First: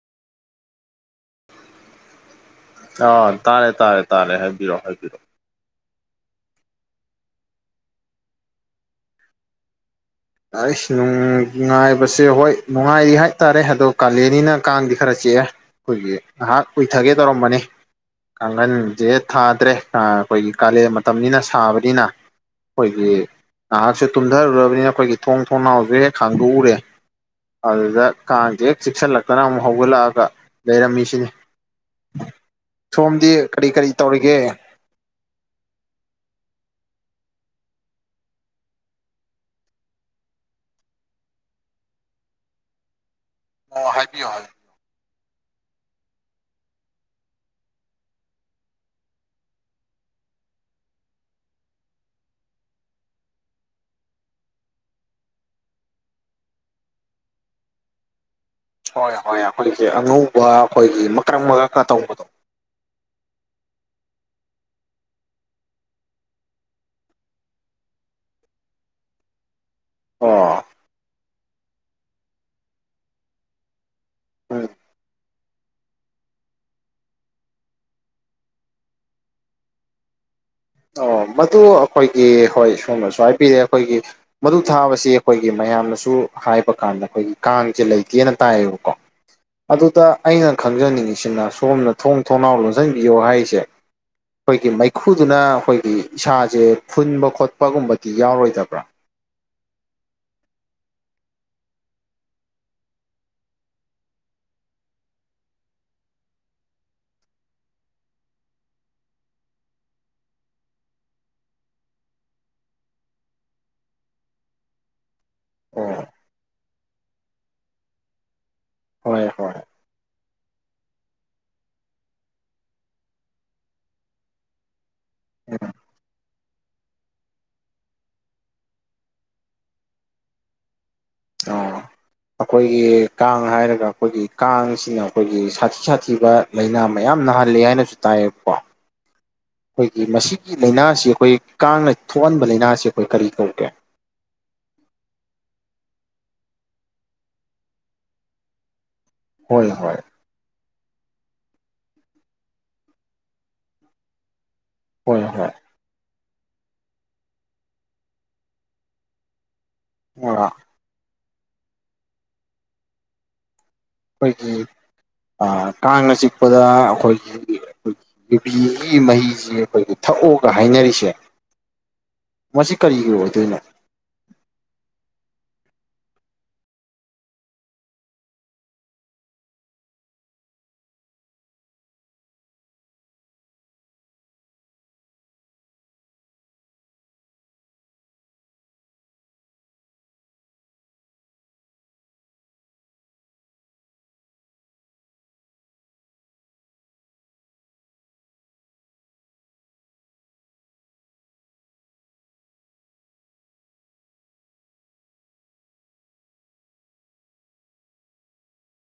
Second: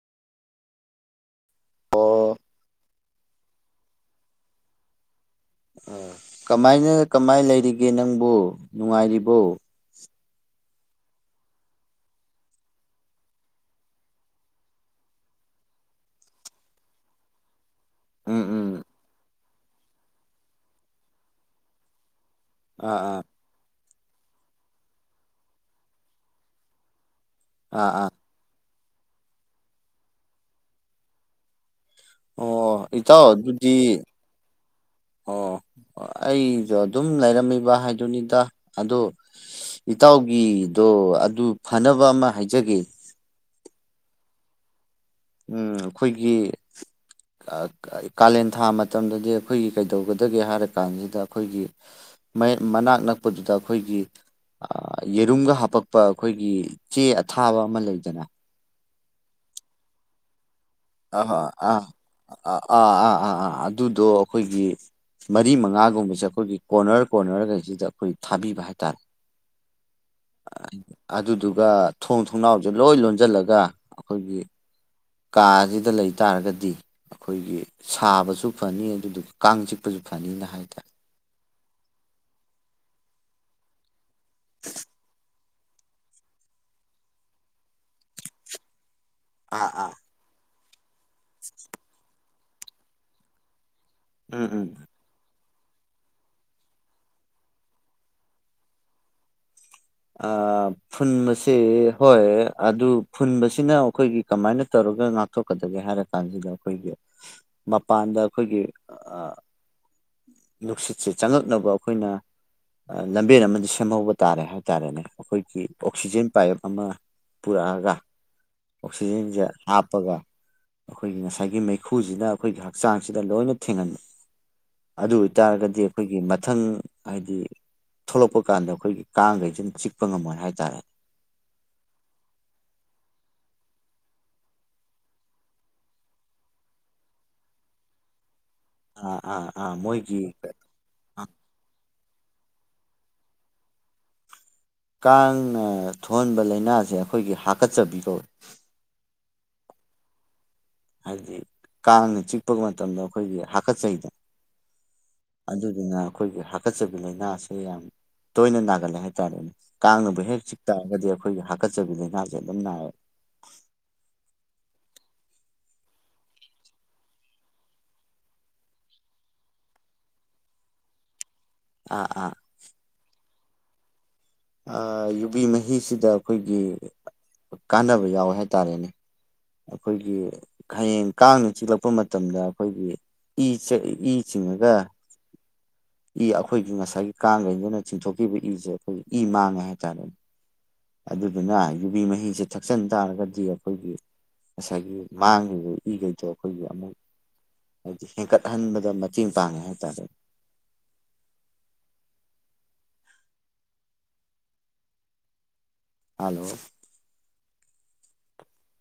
ꯑꯣ ꯑꯥ ꯇꯥꯔꯦ ꯇꯥꯔꯦ ꯇꯥꯔꯦ ꯍꯥꯏꯕꯤꯔꯣ ꯍꯥꯏꯕꯤꯔꯛꯑꯣ ꯀꯃꯥꯏꯅ ꯀꯃꯥꯏ ꯂꯩꯔꯤꯒꯦ ꯅꯪꯕꯨ ꯅꯨꯡꯉꯥꯏꯔꯤꯕꯣ ꯑꯩꯁ ꯅꯨꯡ ꯉꯥꯏꯕꯁꯦ ꯍꯣꯏ ꯅꯨꯡꯉꯥꯏꯔꯤ ꯍꯥꯏꯇꯥꯔꯦ ꯑꯗꯣ ꯀꯥꯂꯦꯟꯅꯤꯅ ꯀꯥꯡꯗꯤ ꯈꯔ ꯆꯤꯛꯑꯦ꯫ ꯑꯩꯈꯣꯏꯒꯤ ꯉꯍꯥꯛ ꯎꯏꯊꯒꯦ ꯇꯧꯔꯝꯕꯅꯦ꯫ ꯎꯝ ꯎꯝ ꯀꯥꯡꯈꯟꯁꯦ ꯊꯥꯗ꯭ꯔꯦ ꯑꯩꯈꯣꯏꯒꯤ ꯀꯥꯂꯦꯟ ꯃꯇꯝꯅꯤꯅ ꯁꯥꯕꯅꯤꯅ ꯑꯥ ꯑꯩꯈꯣꯏꯒꯤ ꯑꯥ ꯉꯍꯥꯛꯁꯦ ꯇꯨꯝꯊꯔꯨꯔꯕꯅꯤꯅ ꯑꯩꯈꯣꯏꯒꯤ ꯊꯣꯡ ꯊꯣꯡꯅꯥꯎꯁꯦ ꯍꯦꯛ ꯍꯥꯡꯗꯣꯛꯎꯔꯦ꯫ ꯑꯥ ꯑꯗꯨꯗ ꯑꯥ ꯀꯥꯡꯁꯦ ꯍꯦꯛ ꯆꯤꯛꯁꯤꯜꯂꯛꯇꯅ ꯑꯃꯨꯛ ꯍꯧꯒꯠꯂꯛꯑꯒ ꯂꯩꯔꯝꯃꯤꯁꯤꯅꯤ꯫ ꯑꯣ ꯏꯇꯥꯎ ꯁꯣꯝꯗꯤ ꯀꯔꯤ ꯑꯗꯨꯗꯤ ꯀꯔꯤ ꯇꯧꯔꯤꯒꯦ꯫ ꯑꯣ ꯑꯩꯒ ꯑꯗꯨꯝ ꯂꯩꯔꯝꯃꯤꯕ ꯍꯥꯏꯗꯨꯅꯤꯗ ꯑꯗꯨ ꯏꯇꯥꯎꯒꯤꯗꯣ ꯑꯗꯨ ꯐꯅꯕ ꯑꯃ ꯍꯥꯏꯖꯒꯦ꯫ ꯑꯣ ꯍꯥꯏꯕꯤꯌꯣ ꯍꯥꯏꯕꯤꯌꯨ꯫ ꯎꯝ ꯑꯩꯈꯣꯏꯒꯤ ꯀꯥꯂꯦꯟ ꯊꯥ ꯃꯇꯝꯗꯗꯤ ꯑꯩꯈꯣꯏꯒꯤ ꯀꯩꯗꯧꯒꯗꯒꯦ ꯍꯥꯏꯔ ꯀꯥꯟꯁꯤꯗ ꯑꯩꯈꯣꯏꯒꯤ ꯃꯅꯥꯛ ꯅꯛꯄꯗꯨꯗ ꯑꯩꯈꯣꯏꯒꯤ ꯌꯦꯔꯨꯝꯒ ꯍꯥꯄꯛꯄ ꯑꯩꯈꯣꯏꯒꯤ ꯆꯦ ꯑꯊꯥꯕ ꯑꯃ ꯂꯩꯗꯅ ꯍꯣꯏ ꯍꯣꯏ ꯑꯩꯈꯣꯏꯒꯤ ꯑꯉꯧꯕ ꯑꯩꯈꯣꯏꯒꯤ ꯍꯣ ꯃꯀꯛ ꯑꯥ ꯃꯀꯛꯀ ꯇꯧꯕꯗꯣ ꯑ ꯑꯥ ꯑꯥ ꯑꯥ ꯑꯥ ꯑꯗꯨꯗꯣ ꯑꯩꯈꯣꯏꯒꯤ ꯃꯔꯤ ꯃꯉꯥꯒꯨꯝꯕꯁꯦ ꯑꯩꯈꯣꯏꯒꯤ ꯀꯣꯔꯅꯔ ꯀꯣꯔꯅꯔꯒꯩꯁꯤꯗ ꯑꯩꯈꯣꯏ ꯊꯥꯕꯤꯕ ꯍꯥꯏꯇꯥꯔꯦ꯫ ꯑꯣ ꯑꯗꯨꯗꯨꯒ ꯊꯣꯡ ꯊꯣꯡꯅꯥꯎꯁꯦ ꯂꯣꯏ ꯂꯣꯟꯁꯤꯜꯂꯒ ꯑꯩꯈꯣꯏꯒꯤ ꯎꯝ ꯀꯥꯁꯤꯗ ꯂꯩ ꯇꯥꯔꯒꯗꯤ ꯑꯩꯈꯣꯏꯒꯤ ꯁꯥꯕꯁꯨ ꯐꯅꯤ ꯑꯗꯨꯗꯨꯒ ꯀꯥꯡ ꯆꯤꯛꯄꯁꯨ ꯐꯅꯤꯅ ꯍꯥꯏꯇꯥꯔꯦ ꯑꯣ ꯃꯗꯨ ꯑꯩꯈꯣꯏꯒꯤ ꯍꯣꯏ ꯁꯣꯝꯅꯁꯨ ꯍꯥꯏꯕꯤꯔꯦ ꯑꯩꯈꯣꯏꯒꯤ ꯃꯗꯨ ꯊꯥꯕꯁꯤ ꯑꯩꯈꯣꯏꯒꯤ ꯑꯩꯈꯣꯏꯒꯤ ꯃꯌꯥꯝꯅꯁꯨ ꯍꯥꯏꯕ ꯀꯥꯟꯗ ꯑꯩꯈꯣꯏꯒꯤ ꯀꯥꯡꯁꯦ ꯂꯩꯇꯦꯅ ꯇꯥꯏꯌꯦꯕꯀꯣ ꯑꯥ ꯑꯥ ꯑꯗꯨꯗ ꯑꯩꯅ ꯈꯪꯖꯅꯤꯡꯉꯤꯁꯤꯅ ꯁꯣꯝꯅ ꯊꯣꯡ ꯊꯣꯡꯅꯥꯎ ꯂꯣꯟꯁꯤꯟꯕꯤꯌꯣ ꯍꯥꯏꯁꯦ ꯎꯝ ꯎꯝ ꯑꯩꯈꯣꯏꯒꯤ ꯃꯩ ꯈꯨꯗꯨꯅ ꯑꯩꯈꯣꯏꯒꯤ ꯏꯁꯥꯁꯦ ꯐꯨꯟꯕ ꯈꯣꯠꯄꯒꯨꯝꯕꯗꯤ ꯌꯥꯎꯔꯣꯏꯗꯕ꯭ꯔꯥ꯫ ꯑ ꯐꯨꯟꯕꯁꯦ ꯍꯣꯏ ꯑꯗꯨ ꯐꯨꯟꯕꯁꯤꯅ ꯑꯩꯈꯣꯏꯒꯤ ꯀꯃꯥꯏꯅ ꯇꯧꯔꯒ ꯉꯥꯛ ꯊꯣꯛꯀꯗꯒꯦ ꯍꯥꯏꯔ ꯀꯥꯟꯁꯤꯗ ꯑꯩꯈꯣꯏꯒꯤ ꯃꯄꯥꯟꯗ ꯑꯩꯈꯣꯏꯒꯤ ꯅꯨꯡꯁꯤꯠꯁꯦ ꯆꯪꯉꯛꯅꯕ ꯑꯩꯈꯣꯏꯅ ꯂꯝꯕꯦꯟ ꯑꯃꯗꯤ ꯁꯦꯝꯍꯧꯕ ꯇꯥꯔꯦ ꯍꯥꯏꯇꯥꯔꯦꯅꯦ꯫ ꯑꯩꯈꯣꯏꯒꯤ ꯑꯣ ꯑꯣꯛꯁꯤꯖꯦꯟ ꯄꯥꯏꯞ ꯑꯃ ꯄꯨꯔꯛꯑꯒ ꯍꯣꯏ ꯑꯣꯛꯁꯤꯖꯦꯟꯁꯦ ꯍꯣꯏ ꯍꯥꯞꯄꯒ ꯑꯩꯈꯣꯏꯒꯤ ꯉꯁꯥꯏꯒꯤ ꯃꯩꯈꯨꯁꯤꯅ ꯑꯩꯈꯣꯏꯒꯤ ꯍꯛꯆꯥꯡꯁꯤꯗ ꯂꯣꯏꯅ ꯊꯦꯡꯍꯟꯕ ꯑꯗꯨ ꯎꯝ ꯑꯣꯏꯇꯥꯔꯒꯗꯤ ꯑꯩꯈꯣꯏꯒꯤ ꯃꯊꯪ ꯍꯥꯏꯗꯤ ꯊꯣꯛꯂꯛꯄ ꯀꯥꯟꯗ ꯑꯩꯈꯣꯏꯒꯤ ꯀꯥꯡꯈꯩꯁꯤꯅ ꯆꯤꯛꯄ ꯉꯝꯃꯣꯏ ꯍꯥꯏꯇꯥꯔꯦ꯫ ꯑꯣ꯫ ꯑꯩꯈꯣꯏꯒꯤ ꯀꯥꯡ ꯍꯥꯏꯔꯒ ꯑꯩꯈꯣꯏꯒꯤ ꯀꯥꯡꯁꯤꯅ ꯑꯩꯈꯣꯏꯒꯤ ꯁꯥꯊꯤ ꯁꯥꯊꯤꯕ ꯂꯥꯏꯅꯥ ꯃꯌꯥꯝ ꯅꯥꯍꯜꯂꯤ ꯍꯥꯏꯅꯁꯨ ꯇꯥꯏꯌꯦꯕꯀꯣ꯫ ꯑꯥ ꯑꯥ ꯑꯥ ꯑꯩꯈꯣꯏꯒꯤ ꯃꯣꯏꯒꯤ ꯃꯁꯤꯒꯤ ꯂꯥꯏꯅꯥꯁꯤ ꯑꯩꯈꯣꯏ ꯀꯥꯡꯅ ꯊꯣꯛꯍꯟꯕ ꯂꯥꯏꯅꯥꯁꯤ ꯑꯩꯈꯣꯏ ꯀꯔꯤ ꯀꯧꯒꯦ? ꯀꯥꯡꯅ ꯊꫭꯛꯍꯟꯕ ꯂꯥꯏꯅꯥꯁꯦ ꯑꯩꯈꯣꯏꯒꯤ ꯍꯥꯀꯠꯆꯕꯤ ꯀꯧꯋꯤ ꯍꯣꯏ ꯍꯣꯏ ꯍꯥꯏꯗꯤ ꯀꯥꯡꯅ ꯆꯤꯛꯄ ꯃꯇꯝꯗ ꯑꯩꯈꯣꯏꯒꯤ ꯍꯥꯀꯠꯆꯩꯗꯅ ꯍꯣꯏ ꯍꯣꯏ ꯑꯗꯨꯗꯨꯅ ꯑꯩꯈꯣꯏꯒꯤ ꯍꯥꯀꯠꯆꯕꯤ ꯂꯥꯏꯅꯥꯁꯦ ꯌꯥꯝ ꯇꯣꯏꯅ ꯅꯥꯒꯜꯂꯦ ꯍꯥꯏꯇꯥꯔꯦꯅꯦ ꯀꯥꯡꯅꯕ ꯍꯦꯛ ꯆꯤꯛ ꯇꯥꯔꯒꯗꯤ ꯑꯩꯈꯣꯏꯒꯤ ꯍꯥꯀꯠꯆꯕꯤ ꯂꯥꯏꯅꯥꯁꯦ ꯑꯗꯨꯝ ꯅꯥꯏꯔꯦ ꯑꯩꯈꯣꯏꯒꯤ ꯀꯥꯡꯅ ꯆꯤꯛꯄꯗ ꯑꯩꯈꯣꯏꯒꯤ ꯑꯩꯈꯣꯏꯒꯤ ꯌꯨꯕꯤꯒꯤ ꯃꯍꯤꯁꯤ ꯑꯩꯈꯣꯏꯒꯤ ꯊꯛꯑꯣꯒ ꯍꯥꯏꯅꯔꯤꯁꯦ ꯑꯥ ꯑꯥ ꯃꯁꯤ ꯀꯔꯤꯒꯤ ꯑꯣꯏꯗꯣꯏꯅꫭ ꯑꯥ ꯌꯨꯕꯤ ꯃꯍꯤꯁꯤꯗ ꯑꯩꯈꯣꯏꯒꯤ ꯀꯥꯟꯅꯕ ꯌꯥꯎꯋꯦ ꯍꯥꯏꯇꯥꯔꯦꯅꯦ ꯑꯩꯈꯣꯏꯒꯤ ꯍꯌꯦꯡ ꯀꯥꯡꯅ ꯆꯤꯛꯂꯛꯄ ꯃꯇꯝꯗ ꯑꯩꯈꯣꯏꯒꯤ ꯏ ꯆ‌ꯦ ꯆꯤꯡꯉꯒ ꯏ ꯑꯩꯈꯣꯏꯒꯤ ꯉꯁꯥꯏꯒꯤ ꯀꯥꯡꯈꯩꯗꯨꯅ ꯆꯤꯡꯊꯣꯛꯈꯤꯕ ꯏꯁꯦ ꯑꯩꯈꯣꯏꯒꯤ ꯏ ꯃꯥꯡꯉꯦ ꯍꯥꯏꯇꯥꯔꯦꯅꯦ ꯑꯗꯨꯗꯨꯅ ꯌꯨꯕꯤ ꯃꯍꯤꯁꯦ ꯊꯛꯆꯟ ꯇꯥꯔꯒꯗꯤ ꯑꯩꯈꯣꯏꯒꯤ ꯉꯁꯥꯏꯒꯤ ꯃꯥꯡꯉꯤꯕ ꯏꯈꯩꯗꯣ ꯑꯩꯈꯣꯏꯒꯤ ꯑꯃꯨꯛ ꯍꯥꯏꯗꯤ ꯍꯦꯟꯀꯠꯍꯟꯕꯗ ꯃꯇꯦꯡ ꯄꯥꯡꯉꯦ ꯍꯥꯏꯇꯥꯔꯦ ꯍꯜꯂꯣ